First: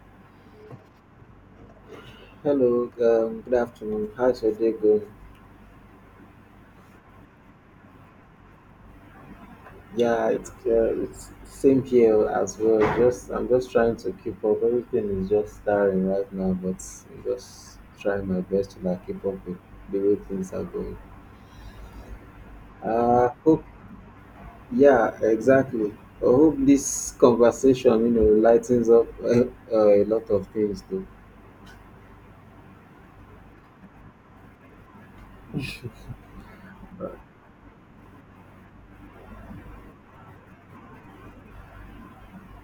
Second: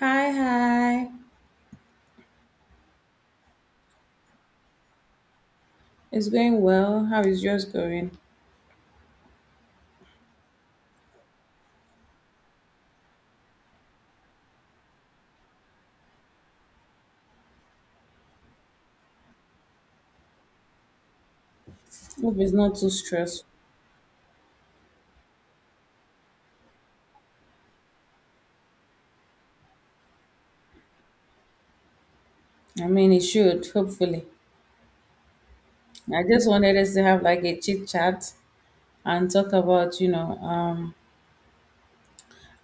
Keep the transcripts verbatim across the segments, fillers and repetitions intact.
Hi, hi. Hello, um, good afternoon. How's your day going? It's going well. How is yours going? Yeah, it's, uh, it's same here as well. Just I'm just trying to keep up. Everything is just starting right now, but I'm just trying my best to like keep up with the way things are going. Hope it's not too Uh, stressful. hope Yeah, exactly. I hope this conversation, you know, lightens up uh, uh, a lot of things too. I mean, it should, hopefully. I just wanted us to have like a chit chat and talk about, you know, um,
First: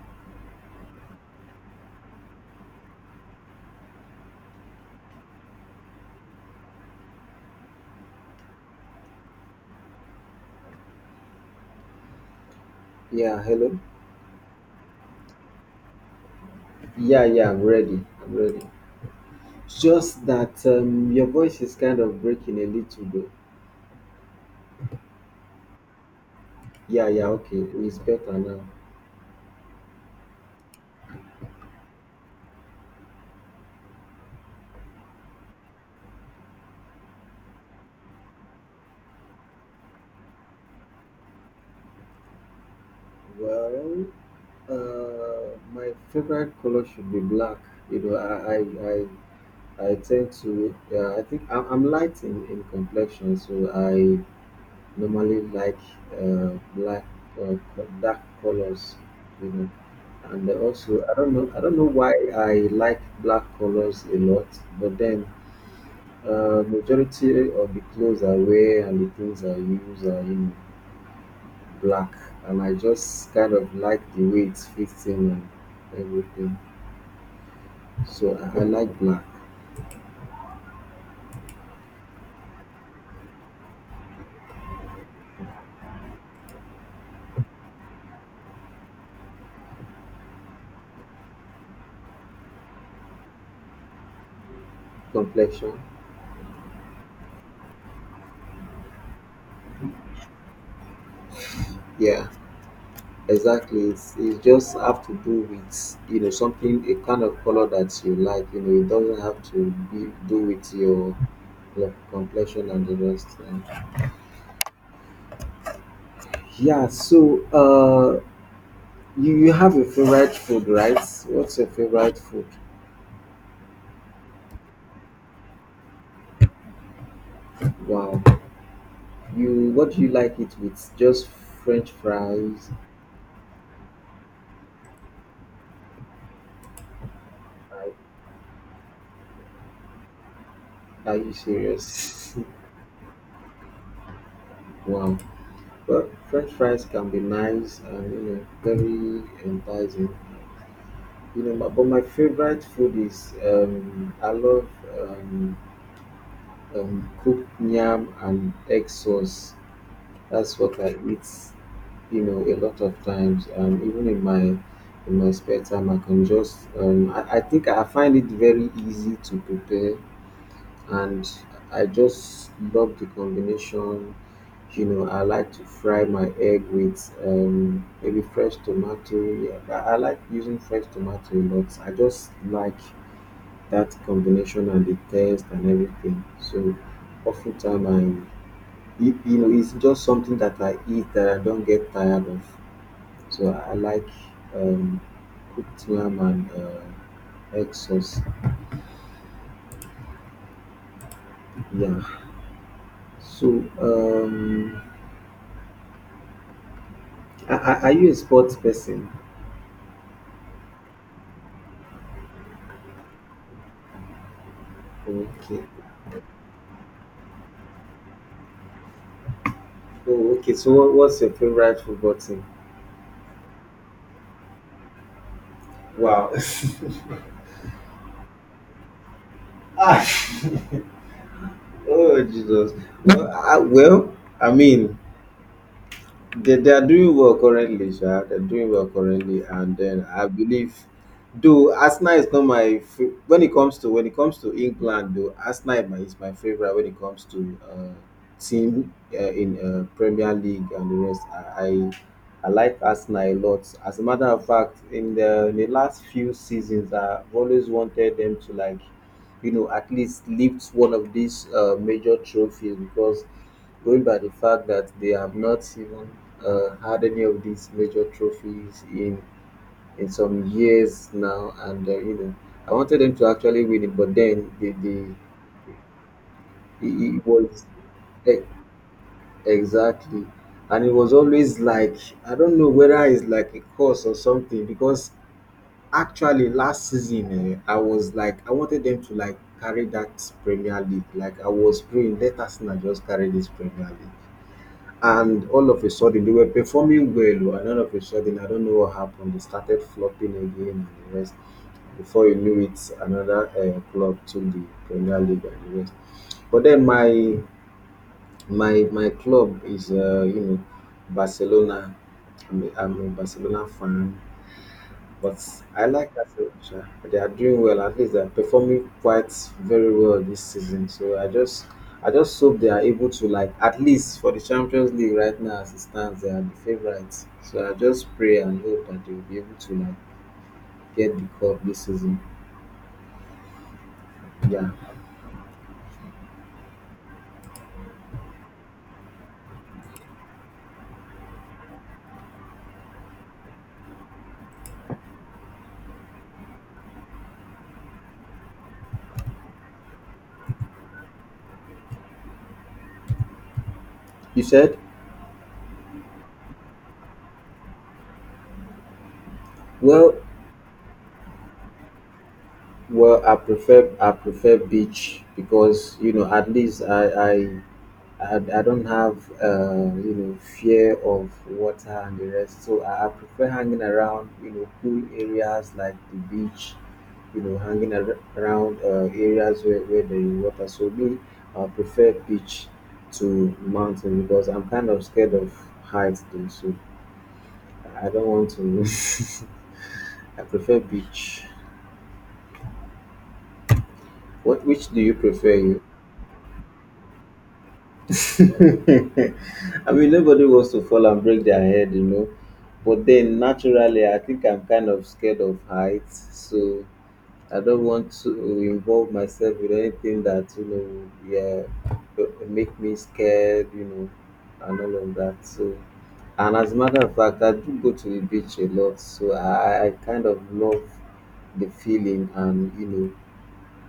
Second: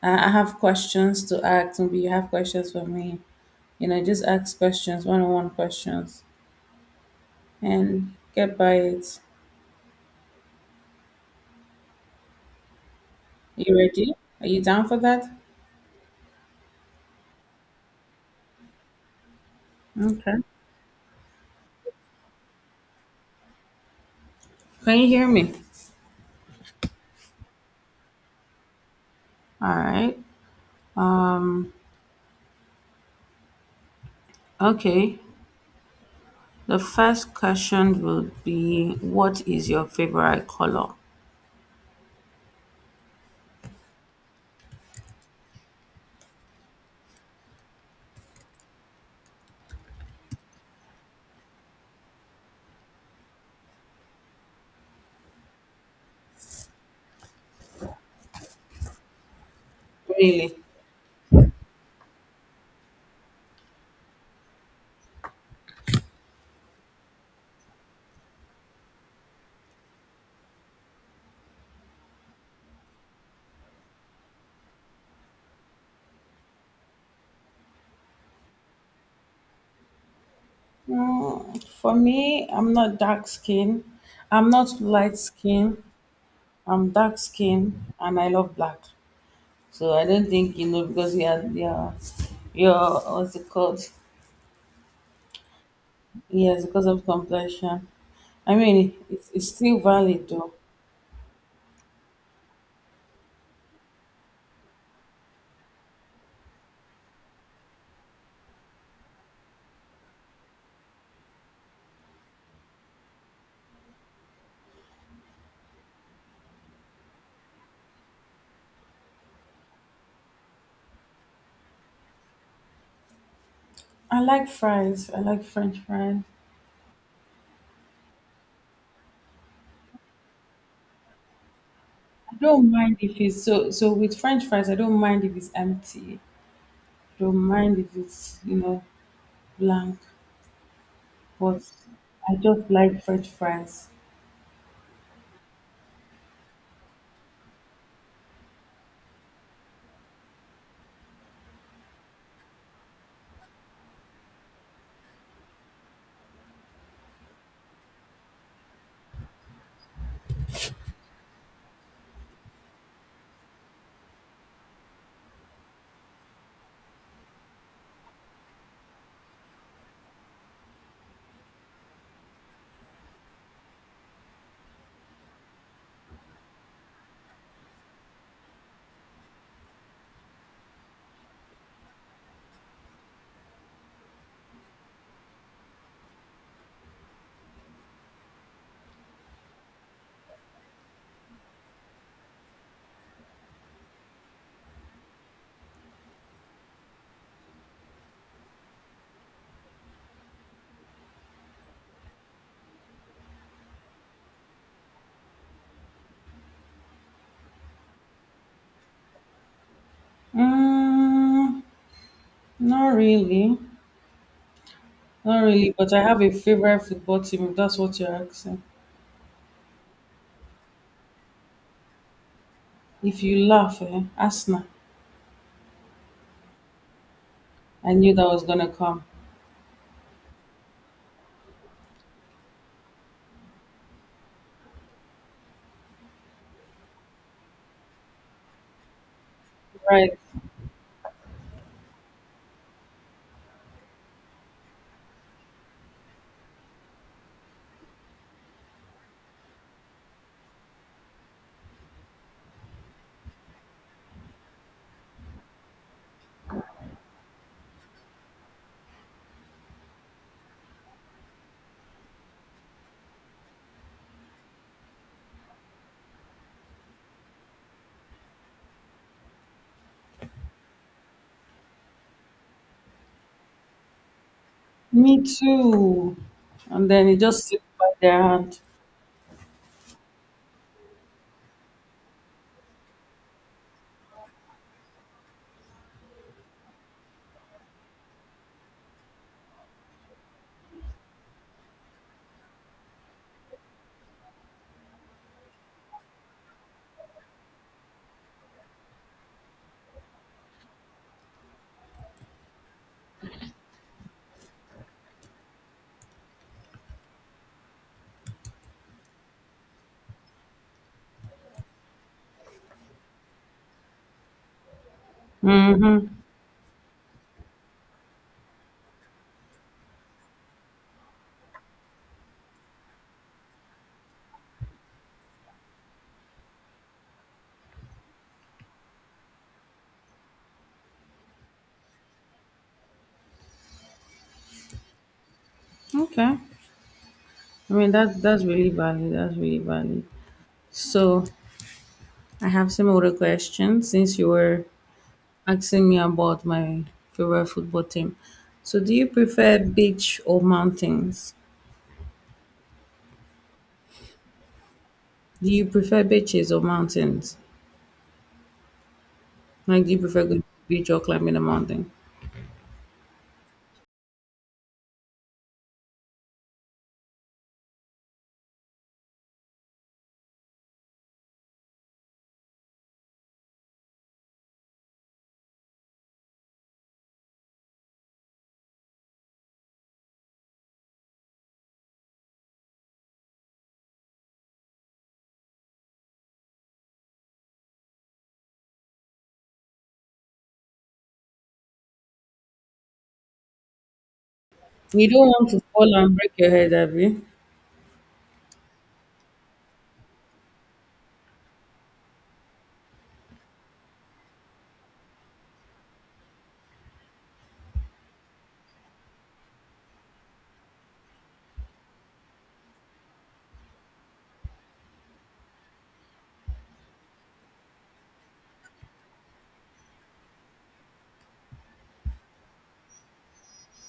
I I have questions to ask. Maybe you have questions for me. You know, just ask questions, one on one questions, and get by it. Yeah, You hello. ready? Are you down for that? Yeah, yeah, I'm ready. I'm ready. Just Okay. that um, your voice is kind of breaking a little bit. Can you hear me? Yeah, yeah, okay. It's better now. All right. Um, okay. The first question will be, what is your favorite color? Well, uh, my favorite color should be black. You know, I, I, I, I tend to. Yeah, I think I'm, I'm light in, in complexion, so I normally like uh, black or co- dark colors. You know, and Really? then also I don't know I don't know why I like black colors a lot, but then uh, majority of the clothes I wear and the things I use are you know black, and I just kind of like the way it fits in and everything. So I, I like black Mm, for me, I'm not dark skin. I'm not light skin. I'm dark skin, and I love black. So I don't think you know because you are your your what's it called? complexion. Yes, because of complexion. I mean, it's, it's still valid though. Yeah, exactly. It's, it just have to do with you know something, a kind of color that you like. You know, it doesn't have to be do with your like complexion and the rest. And yeah. So uh, you you have a favorite food, right? What's your favorite food? I like fries. I like French fries. Wow. You What do you like it with? Just French I don't fries. mind if it's so so with French fries. I don't mind if it's empty. Your mind is, it's you know blank, Are you but serious? I just like French fries. Wow. Well, French fries can be nice and you know very enticing. You know, but, but my favorite food is um, I love um, um, cooked yam and egg sauce. That's what I eat. You know, a lot of times, um, even in my in my spare time, I can just um, I, I think I find it very easy to prepare, and I just love the combination. You know, I like to fry my egg with um, maybe fresh tomato. Yeah, but I like using fresh tomato, but I just like that combination and the taste and everything. So, oftentimes I, you you know, it's just something that I eat that I don't get tired of. So I like um, cooked yam and uh, egg sauce. Yeah. So um, Are, are are you a sports person? Mm, not really, not Okay. really. But I have a favorite football team. If that's what you're asking. Oh, okay. So, what, what's your favorite football team? If you laugh, eh? Arsenal. Wow. I knew that was gonna come. Ah, oh, Jesus. Well I, well, I mean, They, they are doing well currently, sir. They're doing well currently, and then Right. I believe, though Arsenal is not my fa- when it comes to when it comes to England, though Arsenal is my, is my favorite when it comes to uh, team uh, in uh, Premier League and the rest. I, I I like Arsenal a lot. As a matter of fact, in the in the last few seasons, I've always wanted them to like you know, at least lift one of these uh, major trophies, because going by the fact that they have not even uh, had any of these major trophies in in some years now, and uh, you know, I wanted them to actually win it, but then the the Me too. it And then it it just was. slipped by their E- hand. Exactly. And it was always like, I don't know whether it's like a curse or something. Because actually, last season, eh, I was like, I wanted them to like carry that Premier League. Like, I was praying, let Arsenal just carry this Premier League. And all of a sudden, they were performing well, oh, and all of a sudden, I don't know what happened. They started flopping again and the rest. Before you knew it, another uh, club took the Premier League and the rest. But then my my my club is uh, you know Barcelona. I'm a, I'm a Barcelona fan, but I Mm-hmm. like Arsenal. They are doing well. At least they are performing quite very well this season. So I just I just hope they are able to like at least for the Champions League, right now as it stands they are the favourites. So I just pray and hope that they will be able to like get the cup this season. Yeah. Okay. I mean that that's really valid. That's really valid. So I have some other questions since you were asking me about my favorite football team. So, do you prefer beach or mountains? You said, Do you prefer beaches or mountains? Like, do you well prefer going to the beach or climbing a mountain? well I prefer I prefer beach, because you know at least I I I, I don't have uh, you know fear of water and the rest, so I, I prefer hanging around you know cool areas like the beach, you know hanging ar- around uh, areas where, where there is water. So me, I prefer beach to mountain because I'm kind of scared of heights though, so I don't want to. I prefer beach. What Which do You you don't want prefer? to You? fall and break your head, have you? I mean, nobody wants to fall and break their head, you know. But then, naturally, I think I'm kind of scared of heights, so I don't want to involve myself with anything that you know, yeah, b- make me scared, you know, and all of that. So, and as a matter of fact, I do go to the beach a lot, so I, I kind of love the feeling, and you know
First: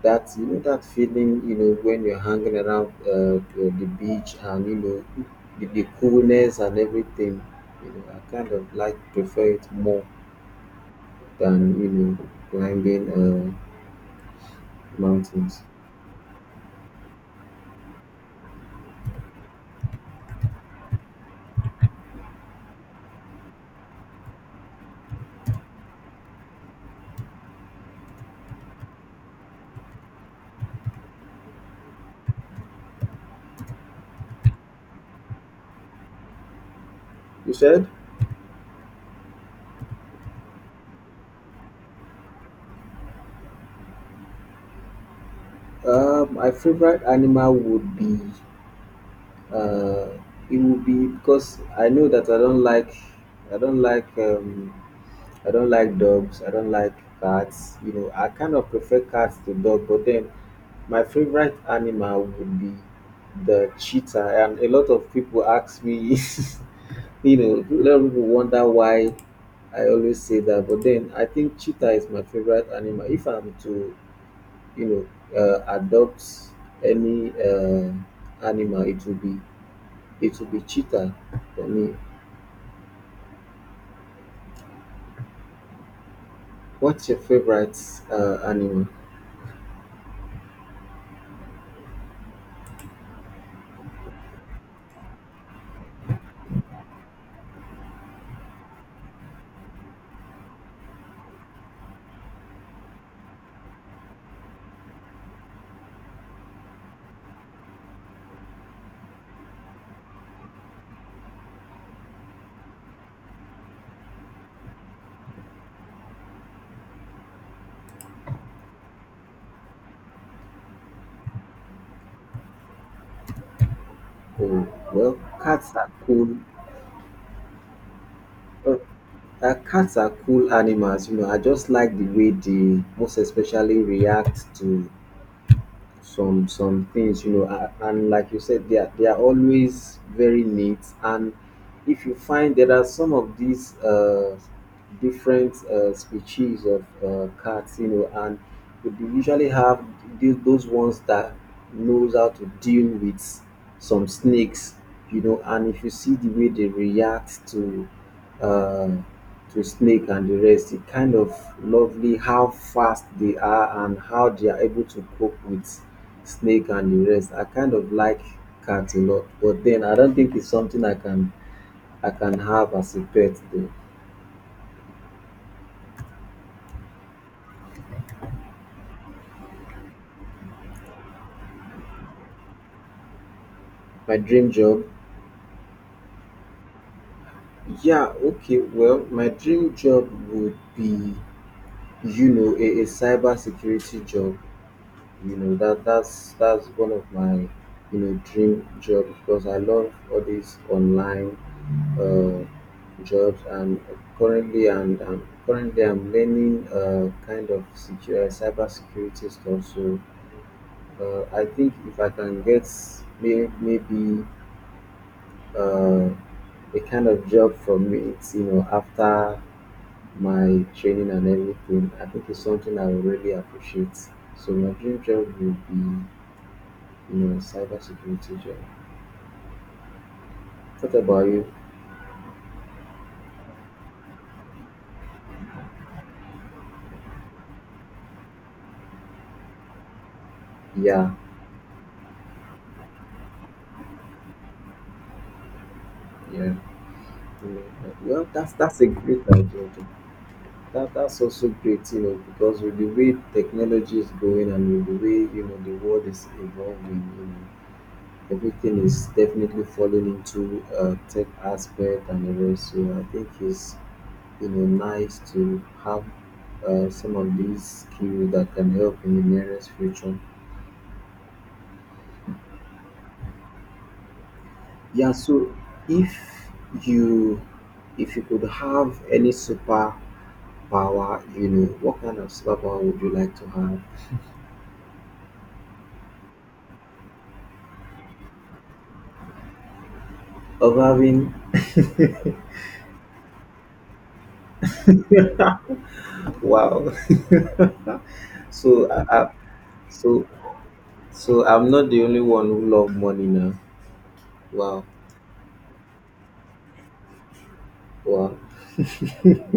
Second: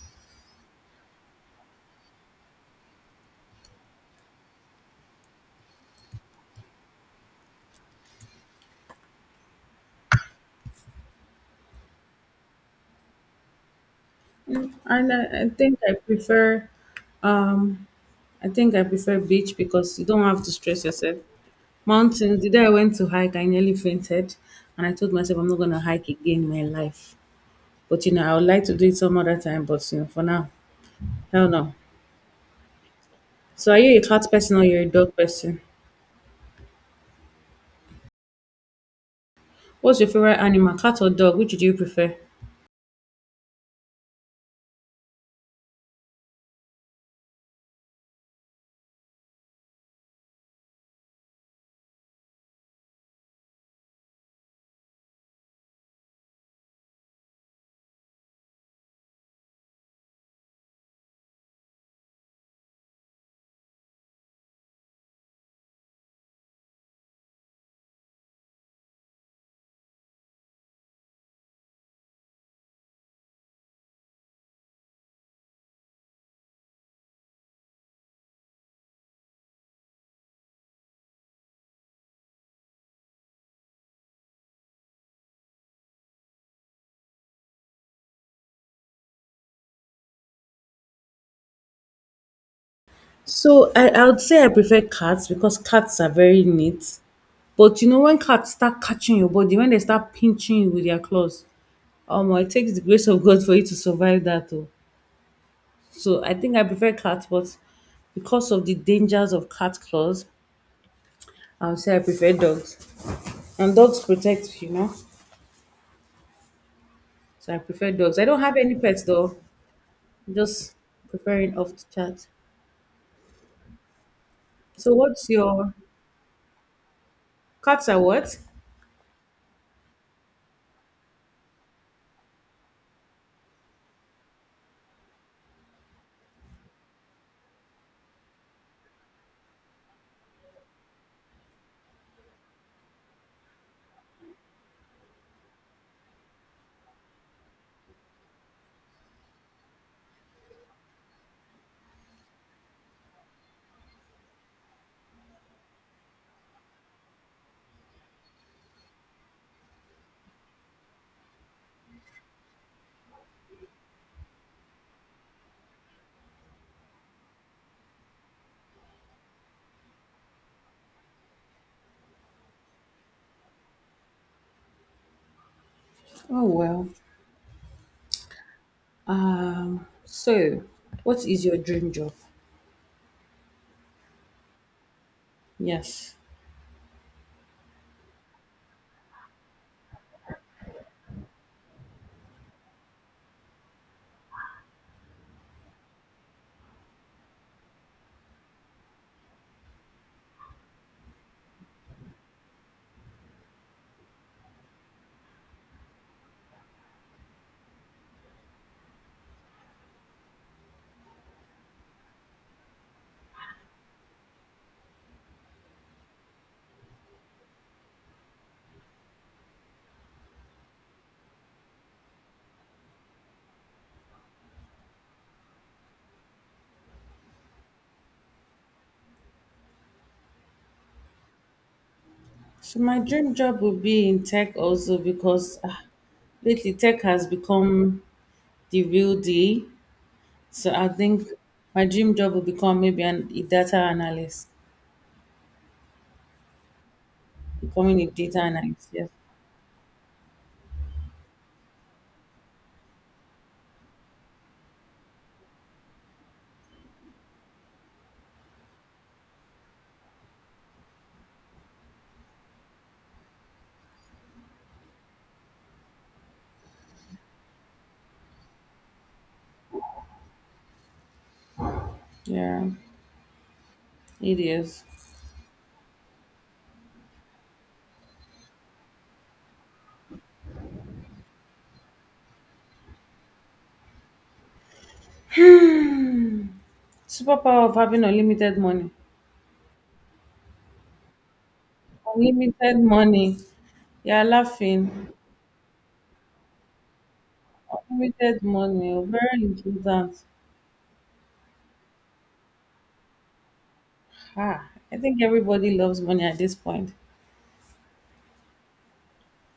that, you know that feeling, you know when you're hanging around uh, the the beach, and you know the, the coolness and everything. You know I kind of like prefer it more than you know climbing uh, Mm, and I, I mountains. think I prefer, um, I think I prefer beach because you don't have to stress yourself. Mountains. The day I went to hike, I nearly fainted, and I told myself I'm not gonna hike again in my life. But you know, I would like to do it some other time. But you know, for now, hell no. So are you a cat person or you're a dog person? You said, What's your favorite animal, cat or dog? Which do you prefer? uh, my favorite animal would be uh, it would be because I know that i don't like i don't like um, I don't like dogs. I don't like cats. You know, I kind of prefer cats to dog, but then my favorite animal would be the cheetah. And a lot of people ask me, you know, a lot of people wonder why I always say that. But then I think cheetah is my favorite animal. If I'm to, you know, uh, adopt any uh, animal, it will be it will be cheetah for me. What's your favorite uh, animal? So I, I would say I prefer cats because cats are very neat. But you know when cats start catching your body, when they start pinching you with their claws, um, it takes the grace of God for you to survive that though. So I think I prefer cats, but because of the dangers of cat claws, I would say I prefer dogs. And dogs protect, you know. So I prefer dogs. I don't have any pets though. I'm just preferring off the chat. Oh, So well, what's cats your are cool. Cats are what? Uh, uh, Cats are cool animals. You know, I just like the way they most especially react to some some things. You know, a- and like you said, they are they are always very neat, and if you find there are some of these uh, different uh, species of uh, cats, you know, and we usually have th- those ones that knows how to deal with some snakes, you know, and if you see the way they react to uh to snake and the rest, it kind of lovely how fast they are and how they are able to cope with snake and the rest. I kind of like cats a lot, but then I don't think it's something I can I can have as a pet though. Oh well. Um so what is your dream job? My dream job? Yes. Yeah, okay. Well, my dream job would be, you know, a, a cyber security job. You know, that that's that's one of my, you know, dream job because I love all these online uh, jobs, and currently and um, currently I'm learning uh, kind of secure uh, cyber security stuff. So uh, I think if I can get may, maybe uh, a kind of job for me. It's, you know, after my training and everything, I think it's something I would really appreciate. So my dream job would be, you know, cybersecurity job. What about you? So my dream job would be in tech also because ah, lately tech has become the real deal. So I Yeah, think my dream job will become maybe an, a data analyst, yeah. you know, uh, becoming a Well, data that's that's a analyst. Yes. great idea, though. That that's also great, you know, because with the way technology is going, and with the way you know the world is evolving, you know, everything is definitely falling into a tech aspect and the rest. So I think it's you know nice to have uh, some of these skills that can help in the nearest future. Yeah, it is. Yeah, so if you if you could have any super power, you know what kind of superpower would you like to have? Superpower of having unlimited money. Of having. Unlimited money. Yeah, laughing. Wow. Unlimited So money. I, oh, I, Very important. so so I'm not the only one who love money now. Ah, Wow. I think everybody loves money at this point. Wow.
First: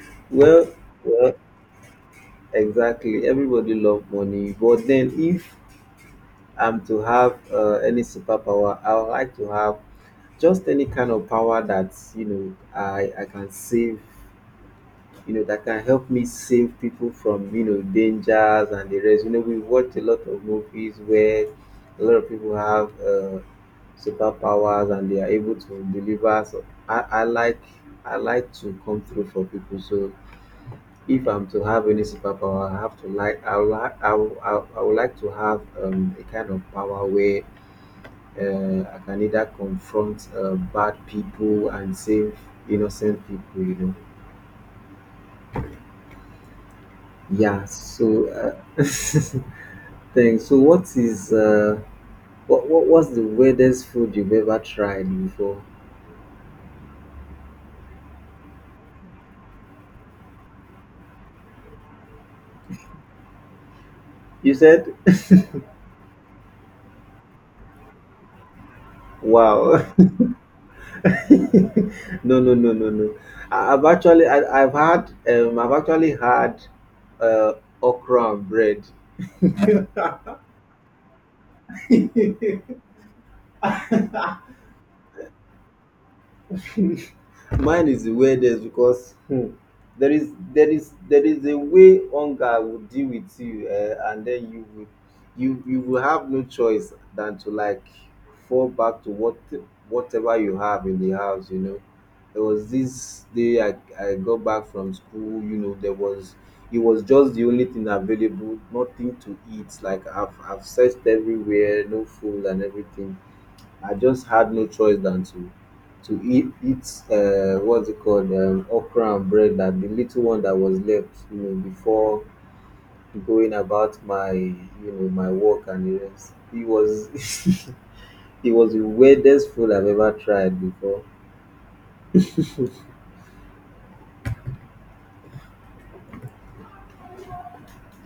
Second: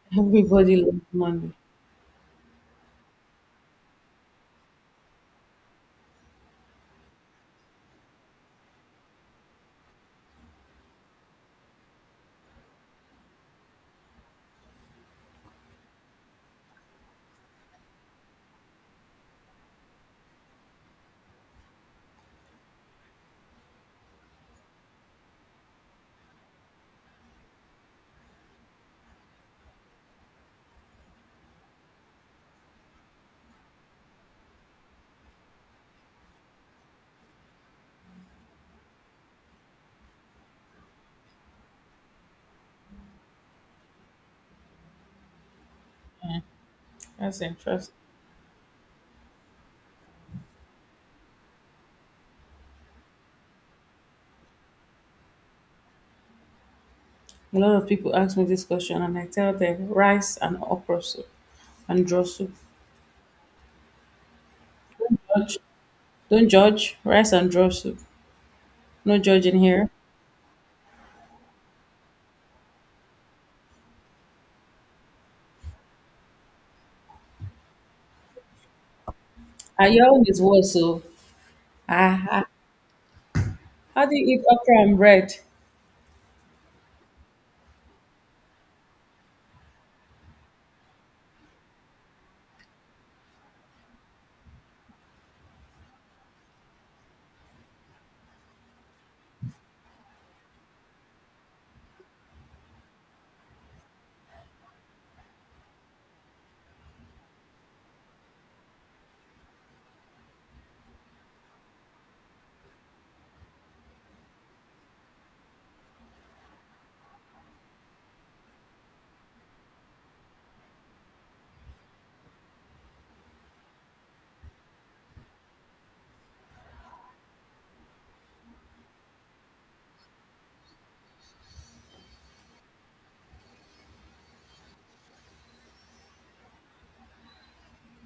Well, Everybody loves well money. exactly, everybody love money. But then if um to have uh, any superpower, I would like to have just any kind of power that, you know I I can save, you know, that can help me save people from you know dangers and the rest. You know, we watch a lot of movies where a lot of people have uh, superpowers and they are able to deliver. So I I like I like to come through for people. So if I'm to have any superpower, I have to like I would like I would, I would I would like to have um, a kind of power where uh, I can either confront uh, bad people and save innocent people, you know. That's Yeah, interesting. so uh, thanks. So what is uh what, what what's the weirdest food you've ever tried before? A lot of people ask me this question, and I tell them rice and okra soup and draw soup. You said. Don't judge. Don't judge. Rice and draw soup. No judging Wow. here. No, no, no, no, no. I, I've actually I, I've had um I've actually had uh okra and bread. Are your own is what so? Ah, ah. How do you eat okra and bread? Mine is the weirdest because Hmm. there is there is there is a way hunger will deal with you, uh, and then you will you you will have no choice than to, like, fall back to what whatever you have in the house, you know. There was this day i i got back from school, you know. There was, it was just the only thing available, nothing to eat. Like, i've i've searched everywhere, no food and everything. I just had no choice than to to eat eat uh, what's it called um, okra and bread, that the little one that was left, you know, before going about my, you know, my work and the rest. It was it was the weirdest food I've ever tried before.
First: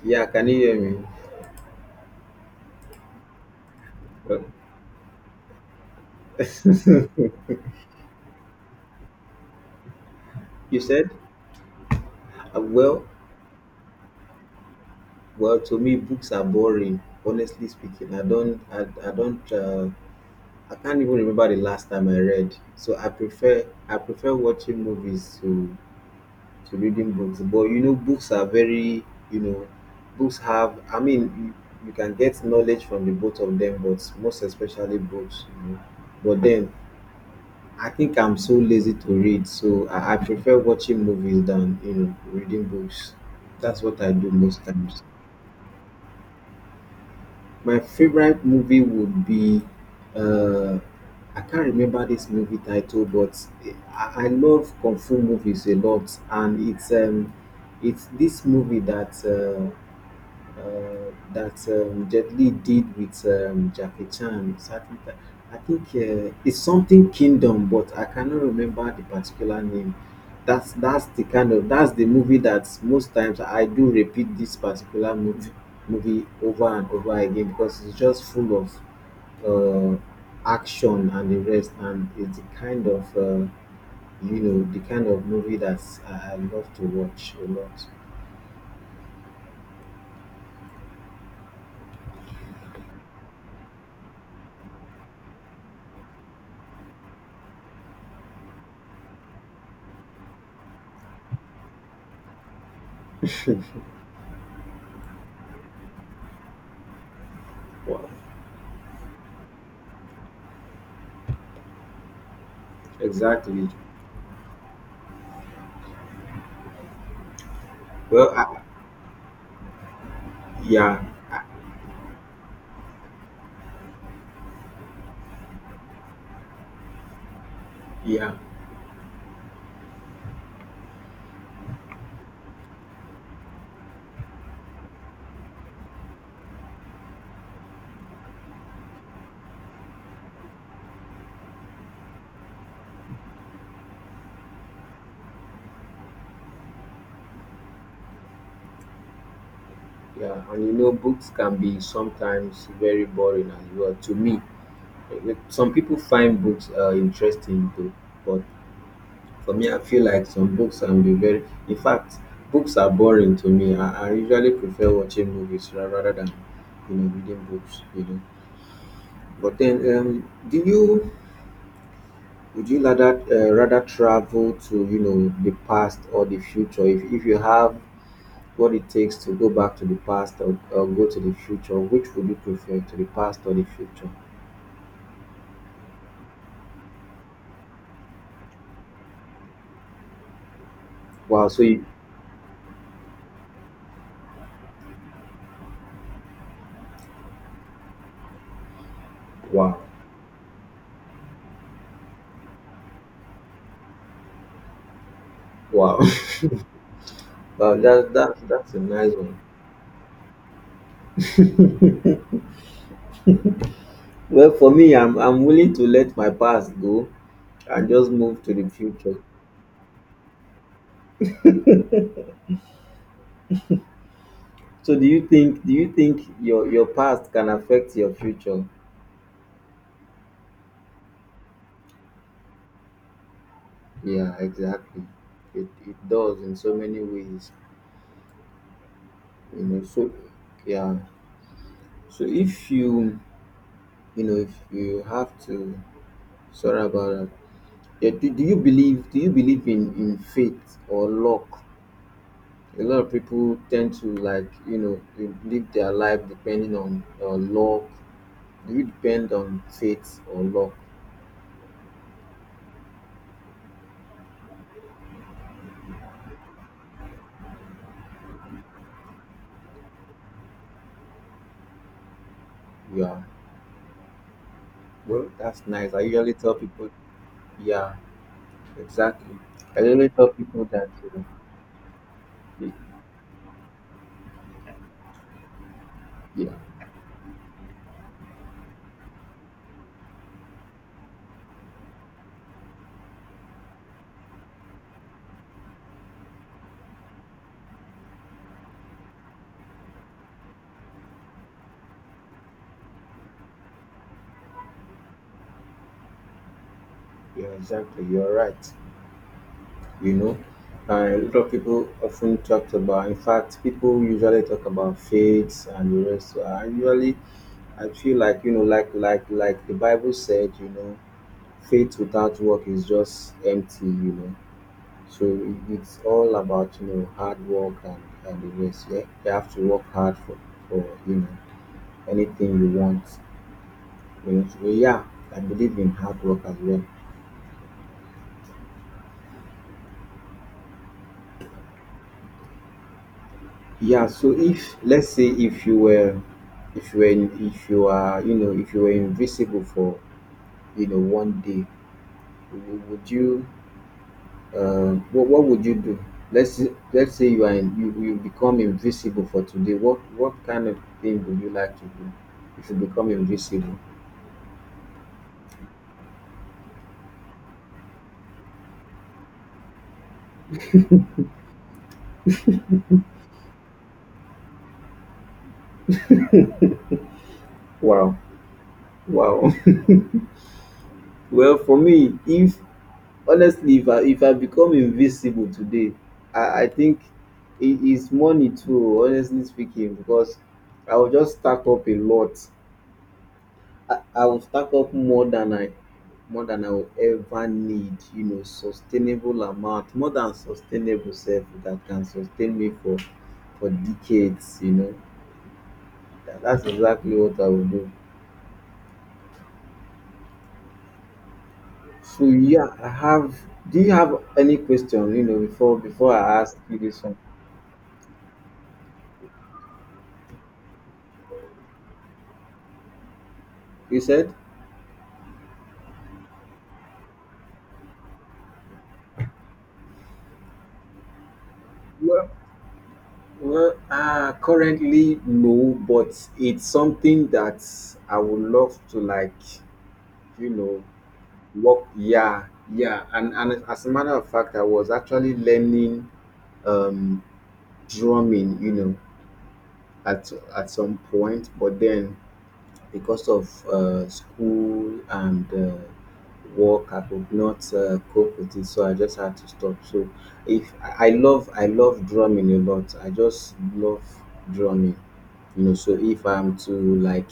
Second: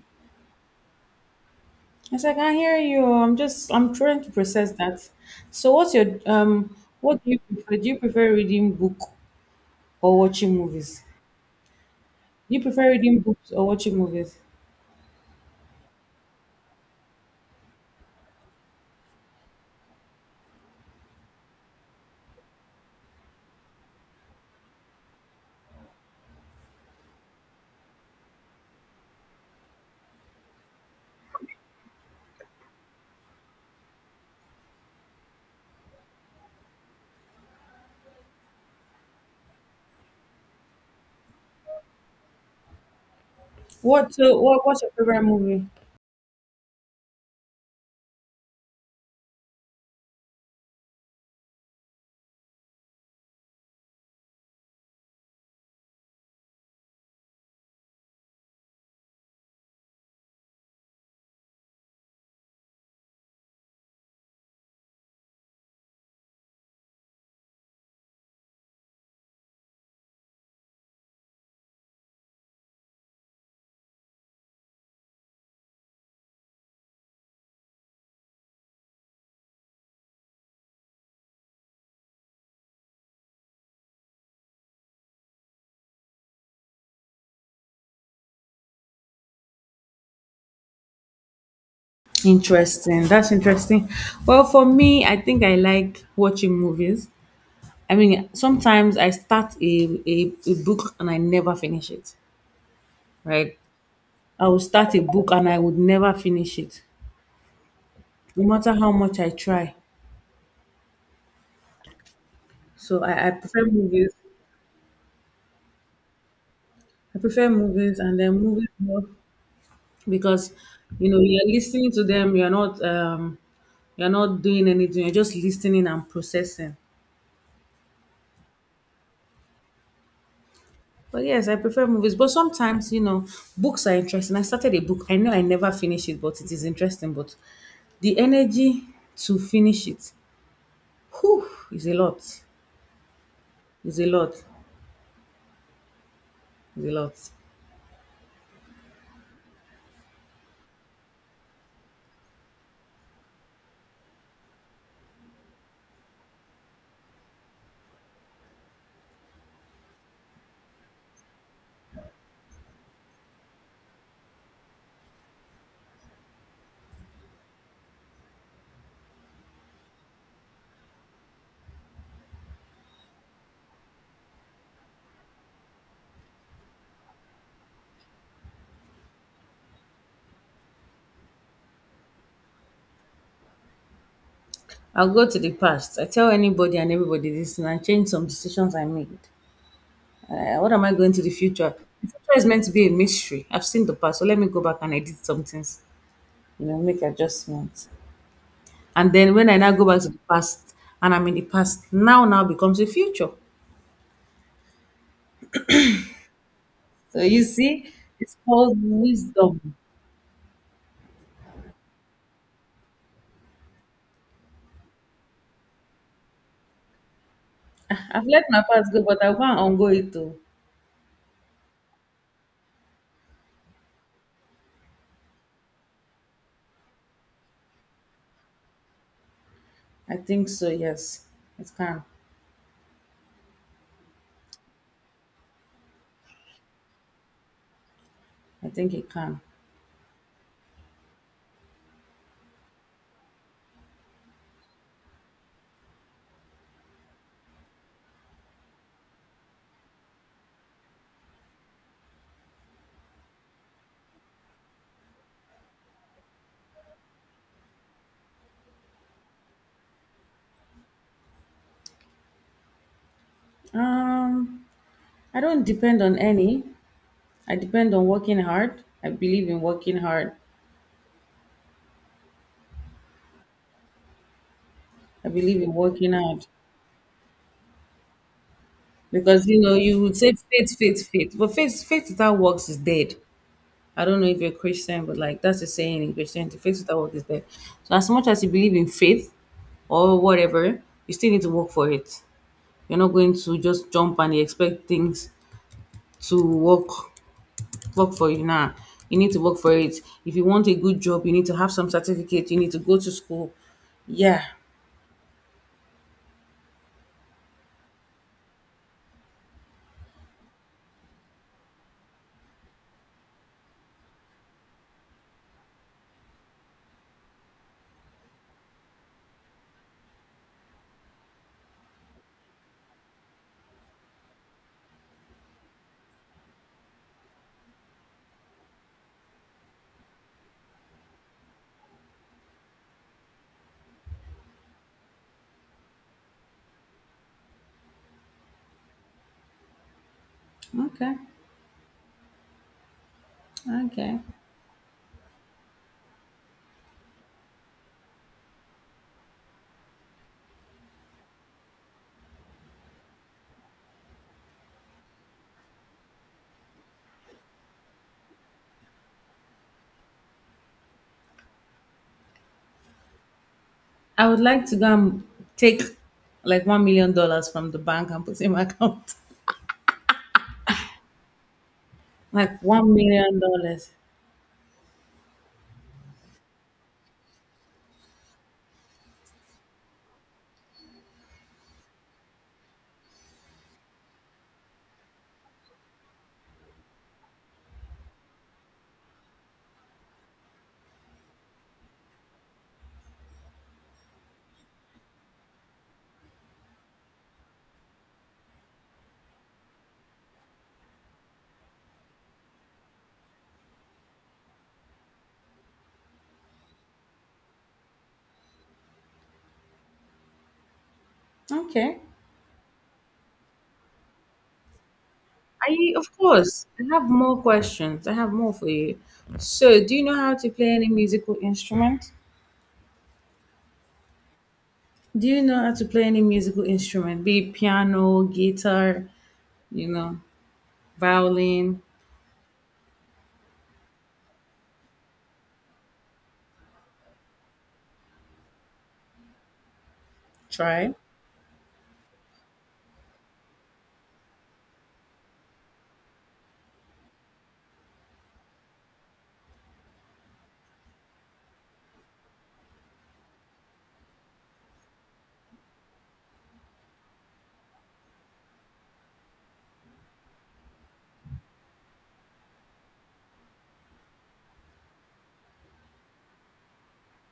Yeah, can you hear me? It's like I hear you. I'm just I'm trying to Well, process that. So what's your um? What do you prefer? Do you prefer reading book or watching you movies? said. Do Uh, you prefer well reading books or watching movies? well, to me, books are boring. Honestly speaking, I don't I, I don't, uh, I can't even remember the last time I read. So I prefer I prefer watching movies to to reading books. But, you know, books are very, you know, books have, I mean, you, you can get knowledge from the both of them, but most especially books, you know. But then I think I'm so lazy to read, so I, I prefer watching movies than, you know, reading books. That's what I What do uh, most what what's your times. favorite movie? My favorite movie would be, uh, I can't remember this movie title, but I, I love kung fu movies a lot, and it's, um, it's this movie that. Uh, uh, that, um, Jet Li did with, um, Jackie Chan. Certain ti- I think, uh, it's something Kingdom, but I cannot remember the particular name. That's that's the kind of that's the movie that most times I do repeat this particular movie movie over and over again, because it's just full of, uh, action and the rest, and it's the kind of, uh, you know, the kind of movie that I, I love to watch a lot. Interesting. That's interesting. Well, for me, I think I like watching movies. I mean, sometimes I start a, a, a book and I never finish it, right? I will start a book and I would never finish it, Wow, no matter how much I try. So I, I prefer exactly. movies. I prefer movies and Well, then I, movies more because yeah, you know you're listening to them. You're not um you're not doing anything. You're just listening and processing. yeah, But yes, I prefer movies. But sometimes, you know, books are interesting. I started a book. I know I never finish it, but it is interesting. But the energy to finish it, whew, is a lot. Is a lot. Is a lot. yeah. And you know, books can be sometimes very boring as well. To me, eh, eh, some people find books, uh, interesting too, but for me, I feel like some books can be very. In fact, books are boring to me. I, I usually prefer watching movies ra- rather than, you know, reading books. You know, but then, um, do you? Would you rather, uh, rather travel to, you know, the past or the future? if, if you have what it takes to go back to the past, or, or go to the future, which would you prefer, to the past or the future? I'll go to the past. I tell anybody and everybody this, and I change some decisions I made. Uh, what am I going to the Wow, so future? you, The future is meant to be a mystery. I've seen the past, so let me go back and edit some things. You know, make adjustments. And then when I now wow, go back to the past, and I'm in the past, now now becomes the future. wow, So you wow, see, that, that it's that's called a nice one. wisdom. Well, for me, i'm i'm willing to let my past go and just I've move let to my the past go, future. but I want on go it too. So do you think do you think your your past can affect your future? I think so. Yes, it can. Yeah, exactly, it, it does in so many ways, I think it can. you know. So yeah, so if you, you know, if you have to, sorry about that. Yeah, do, do you believe do you believe in in faith or luck? A lot of people tend to, like, you know, they live their life depending on, uh, luck. Do you depend on faith or luck? Um, I don't depend on any. I depend on working hard. I believe in working hard. Yeah, I well, believe that's in nice. I working usually hard tell people, yeah, exactly. because you know I you usually would tell say people faith, that, faith, you know, faith, but faith, faith without works is dead. I don't know if you're a Christian, but like that's a saying in yeah, Christianity: faith without works is dead. So as much as you believe in faith, or whatever, you still need to work for it. You're not going to just jump and expect things to work work for you now. You need to work for it. If you want a good job, you need to have some certificate. You need to go to school. Yeah. yeah, exactly. You're right. You know, uh, a lot of people often talk about. In fact, people usually talk about faith and the rest. I usually, I feel like, you know, like like like the Bible said, you know, faith without work is just empty, you know. So it- it's all about, you know, hard work and and the rest. Yeah, you have to work hard for for you know, anything you want. You know, so yeah, I believe in hard work as well. Okay. Yeah. Okay. So if, let's say, if you were if you were in- if you are, you know, if you were invisible for, you know, one day, w- would you, uh, what what would you do? Let's say, let's say you are in, you you become invisible for today. What what kind of thing would you like to do if you become invisible? I would like to go and take like one million dollars from the bank and put it in my account. Like one million dollars. Wow, wow. Well, for me, if, honestly, if I if I become invisible today, I I think it is money too. Honestly speaking, because I will just stack up a lot, I, I will stack up more than I more than I will ever need, you know, sustainable amount, more than sustainable self that can sustain me for for decades, you know. That, that's exactly what I will do. Okay. So yeah, I have, do you have any question, you know, before I before of I ask course you I this have one? more questions. I have more for you. So do you know how to play any musical instrument? You said? Do you know how to play any musical instrument? Be it piano, guitar, you know, violin. Well, well, uh, currently no, but it's something that I would love to like, you know. Try. Work, yeah, yeah, and and as a matter of fact, I was actually learning, um, drumming, you know, at at some point, but then because of, uh, school and, uh, work, I could not, uh, cope with it, so I just had to stop. So, if I I love, I love drumming a lot. I just love drumming, you know. So if I'm to like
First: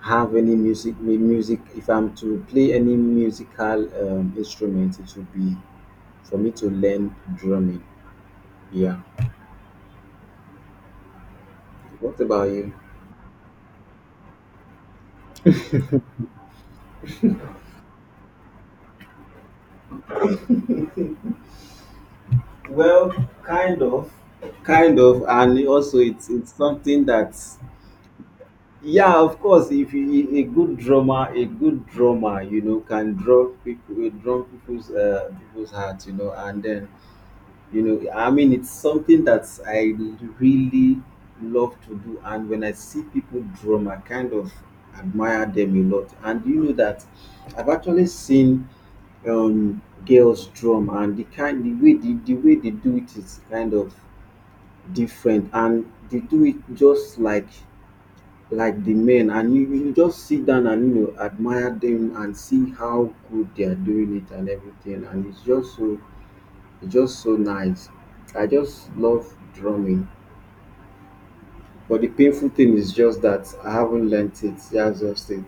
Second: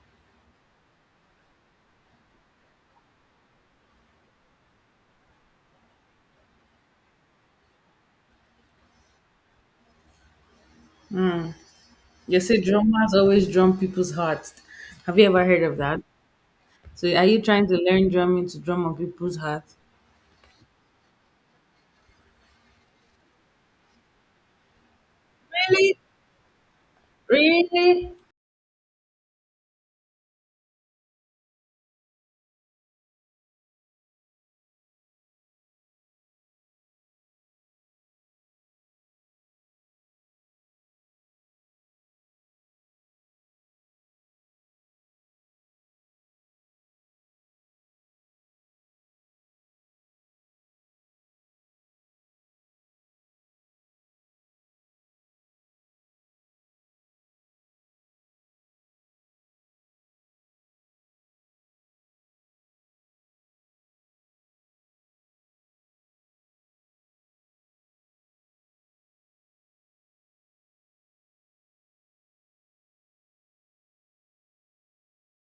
have any music mu- music, if I'm to play any musical um, instrument, it would be for me to learn drumming. Yeah, what You about say you? drummers always drum people's hearts. Have you ever heard of that? So are you trying to learn drumming to drum on people's hearts? Well, kind of. Kind of, and also Really? it's it's something that, Really? yeah, of course, if you, a a good drummer, a good drummer you know, can draw people will draw people's, uh people's hearts, you know. And then, you know, I mean, it's something that I really love to do, and when I see people drum I kind of admire them a lot. And you know that I've actually seen, um girls drum, and the kind the way the, the way they do it is kind of different, and they do it just like like the men. And you, you just sit down and, you know, admire them and see how good they are doing it and everything, and it's just so, it's just so nice. I just love drumming. But the painful thing is just that I haven't learnt it. That's just it.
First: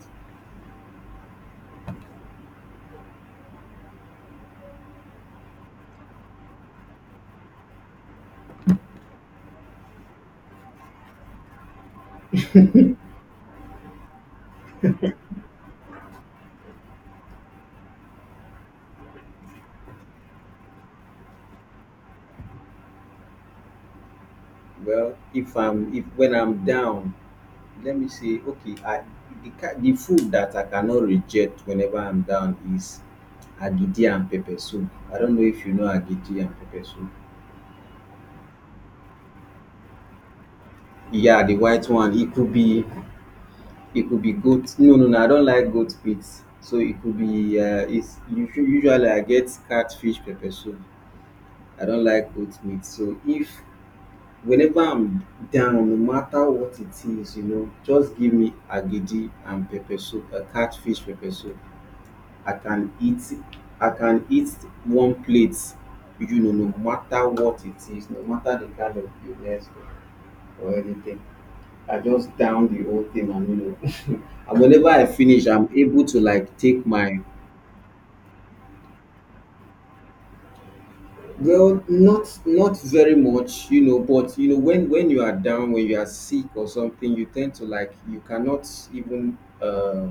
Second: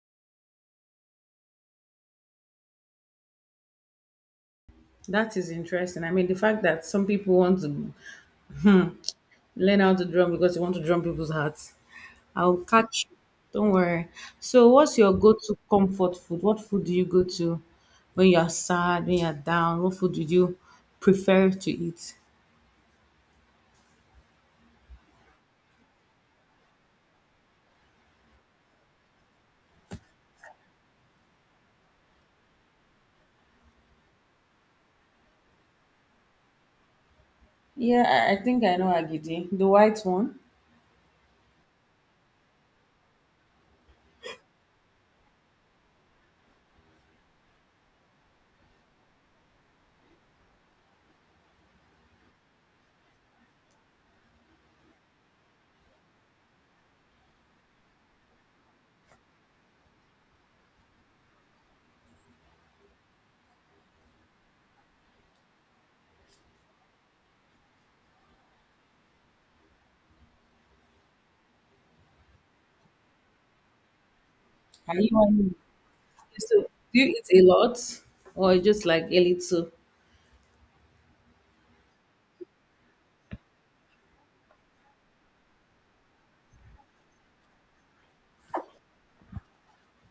That is interesting. I mean, the fact that some people want to learn how to drum because they want to drum people's hearts. I'll catch you. Don't worry. So, what's your go-to comfort food? What food do you go to when you're sad, when you're down? What food do you prefer to eat? Well, if I'm, if when I'm down, let me say, okay, I, the ki- the food that I cannot reject whenever I'm down is agidi and pepper soup. I don't know if you know agidi and pepper soup. Yeah, I, I think I know agidi, the white one. Yeah, the white one. It could be, it could be goat. No, no, no. I don't like goat meat. So it could be. Uh, it's usu- usually I get catfish pepper soup. I don't like goat meat. So if, whenever I'm down, no matter what it is, you know, just give me agidi and pepper soup, a catfish pepper soup. I can eat I can eat one plate, you know, no matter what it is, no matter the kind of illness or anything. I just down the whole thing, and you know, and whenever Are I you finish one? I'm able to like So, take do you my, eat a lot or just like a little? well, not not very much, you know. But you know, when when you are down, when you are sick or something, you tend to like, you cannot even, uh,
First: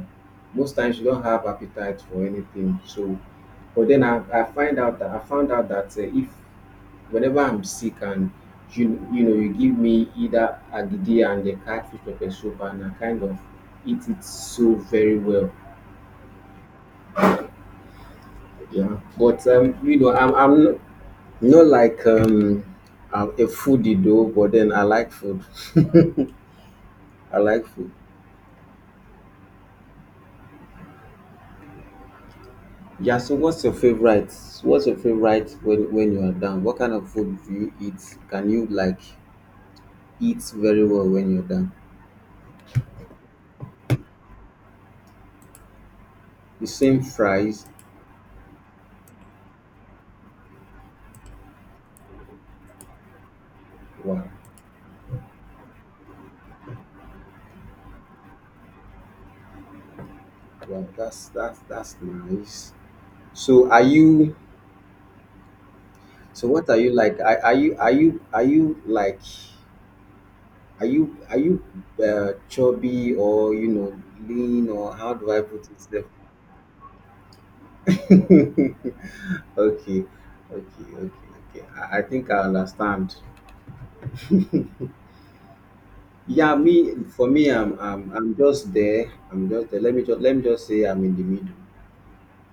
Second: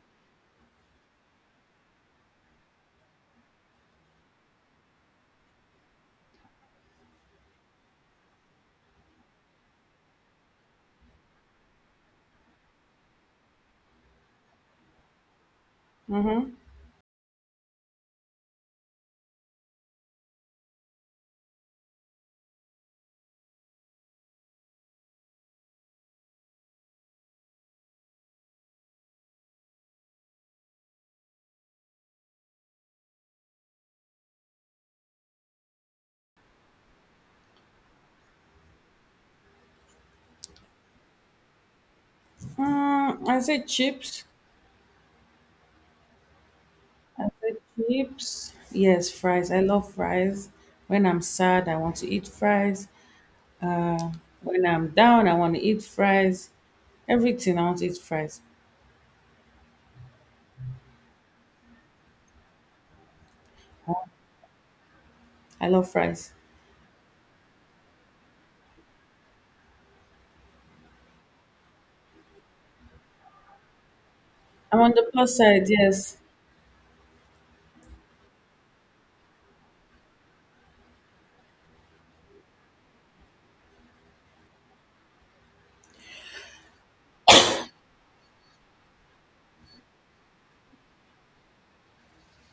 most times you don't have appetite for anything. So, but then I, I find out that I found out that, uh, if, whenever I'm sick and you you know, you give me either agidi and the catfish pepper soup, and I kind of eat it so very well. Mm-hmm. Yeah, but um, you know, I'm I'm not, not like, um, I'm a foodie though, but then I like food. I like food. Yeah, so what's your favorite? What's your favorite when when you are down? What kind of food do you eat? Can you like eat very well when you're down? Mm, I say chips. The same, I say fries. chips. Yes, fries. I love fries. When I'm sad, I want to eat fries. Wow, When I'm down, I want to eat fries. Everything, I want to eat fries. wow, that's that's that's nice. So are you, I love fries. so what are you like? Are, are you are you are you like, are you are you, uh, chubby, or, you know, lean, I'm on or the how do plus I put side, it? yes. Okay, okay, okay, okay. I, I think I understand. Yeah, me, for me, I'm, I'm I'm just there. I'm just there. Let me just let me just say I'm in the middle.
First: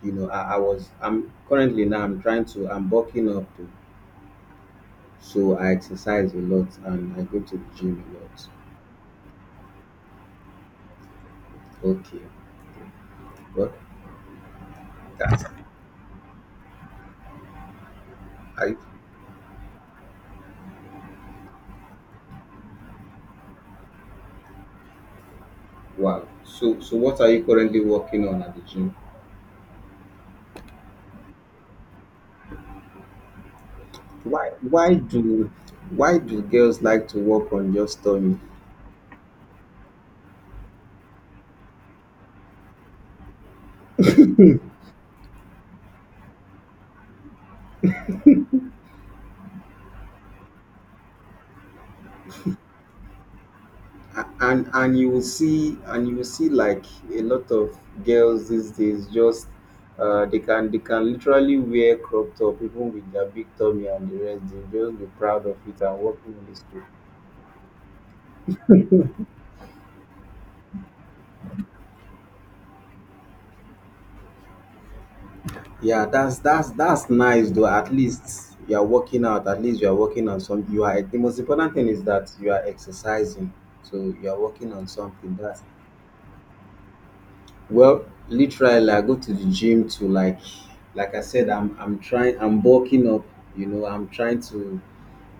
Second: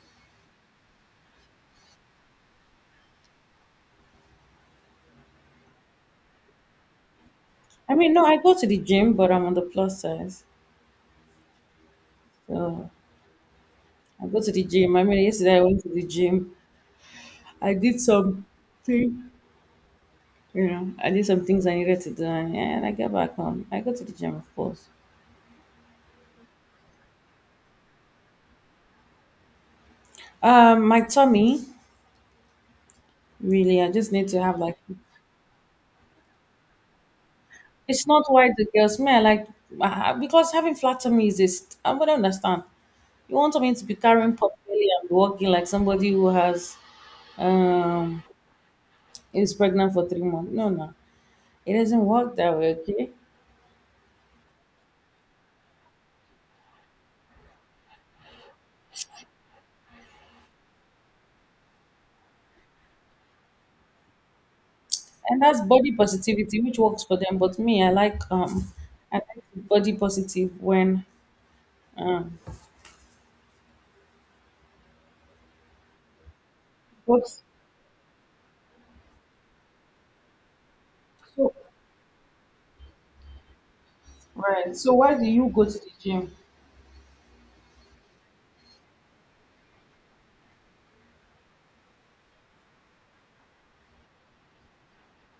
You know, I, I was I'm currently now I'm trying to, I'm bulking up to, so I exercise a lot and I go to the I gym mean, a no, I lot. go to the gym, but I'm on the plus side. Okay. So Well, I go to the gym. I mean, that's, yesterday I went to the gym. I did some I, thing, you know, I did some things I needed to do, and, yeah, and I get back home. I go to the gym, of course. wow. So so what are you currently working on at the gym? Um, my tummy, really, I just need to Why have like, why do why do girls like to work on just it's not tummy? why the girls, man, like, ah, because having flat tummy is this, I would understand. You want me to be carrying potbelly and walking like somebody who has um is pregnant for three months. No, no, it doesn't work that way. Okay, A- and and you will see, and you will see like a lot of girls these days just, uh, they can they can literally wear crop top even with their big tummy and the rest. They just be and proud of that's it body and walking in the positivity, which street. works for them. But me, I like um, I like body positive when um. Yeah, that's that's that's But nice though. At least you are working out. At least you are working on some, you are, the most so important thing is that you are exercising. So you are working right. on So why do something, you that's, go to the gym? well, literally, I go to the gym to, like, like I said, I'm I'm trying, I'm bulking up. You know, I'm trying to,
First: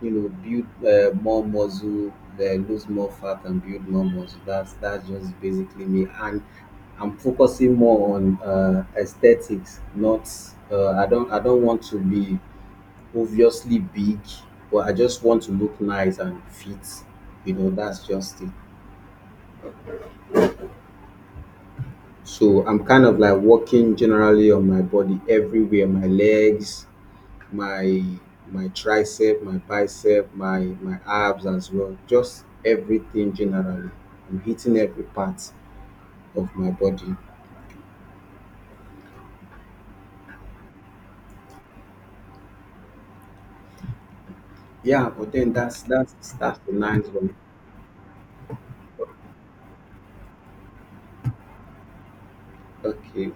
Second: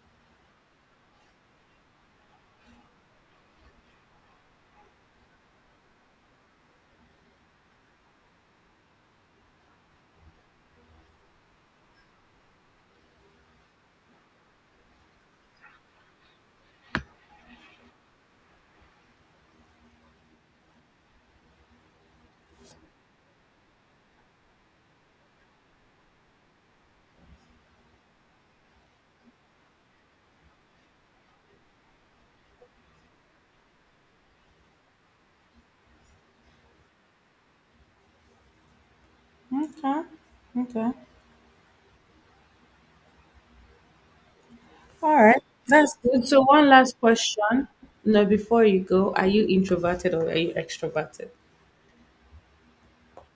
you know, build, uh, more muscle, uh, lose more fat, and build more muscle. That's that's just basically me. And I'm focusing more on, uh, aesthetics. Not, uh, I don't I don't want to be obviously big, but I just want to look nice and fit. You know, that's just it. So I'm kind of like working generally on my body everywhere, my legs, my my tricep, my bicep, my my abs as well. Just everything generally. I'm hitting every part of my body. Okay, okay, Yeah, all but right. then that's That's that's good. So that's one the last nice one. question. No, before you go, are you introverted or are you extroverted? Okay.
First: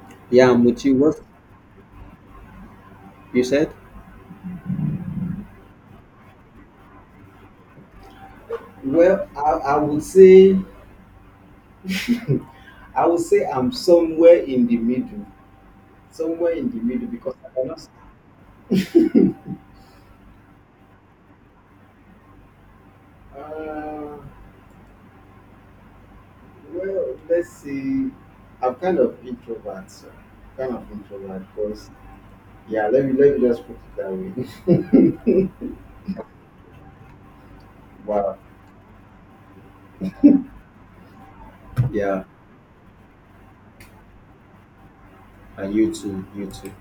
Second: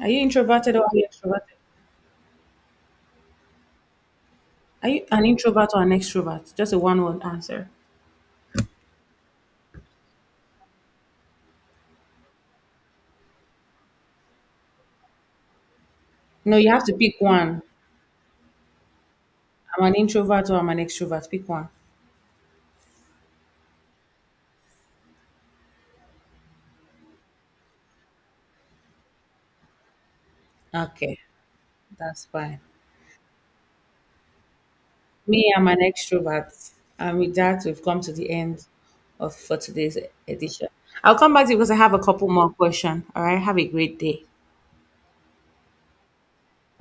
Are you Yeah, introverted or are Muchi, you what, extroverted? you said? Are you an introvert or an extrovert? Just a one word answer. Well, I, I would say, I would say I'm somewhere in the middle, somewhere No, in you the have to middle pick because I one. cannot. I'm an introvert or I'm an extrovert. Pick one. Uh, Well, let's see. I'm kind of introvert, so kind of Okay, introvert because, that's fine. yeah, let me let me just put it that way. Me, I'm an extrovert. And with that, we've come to the Wow. end of for today's edition. I'll come back to you because I have a Yeah, couple more questions. All right, have a great day. and you too, you too.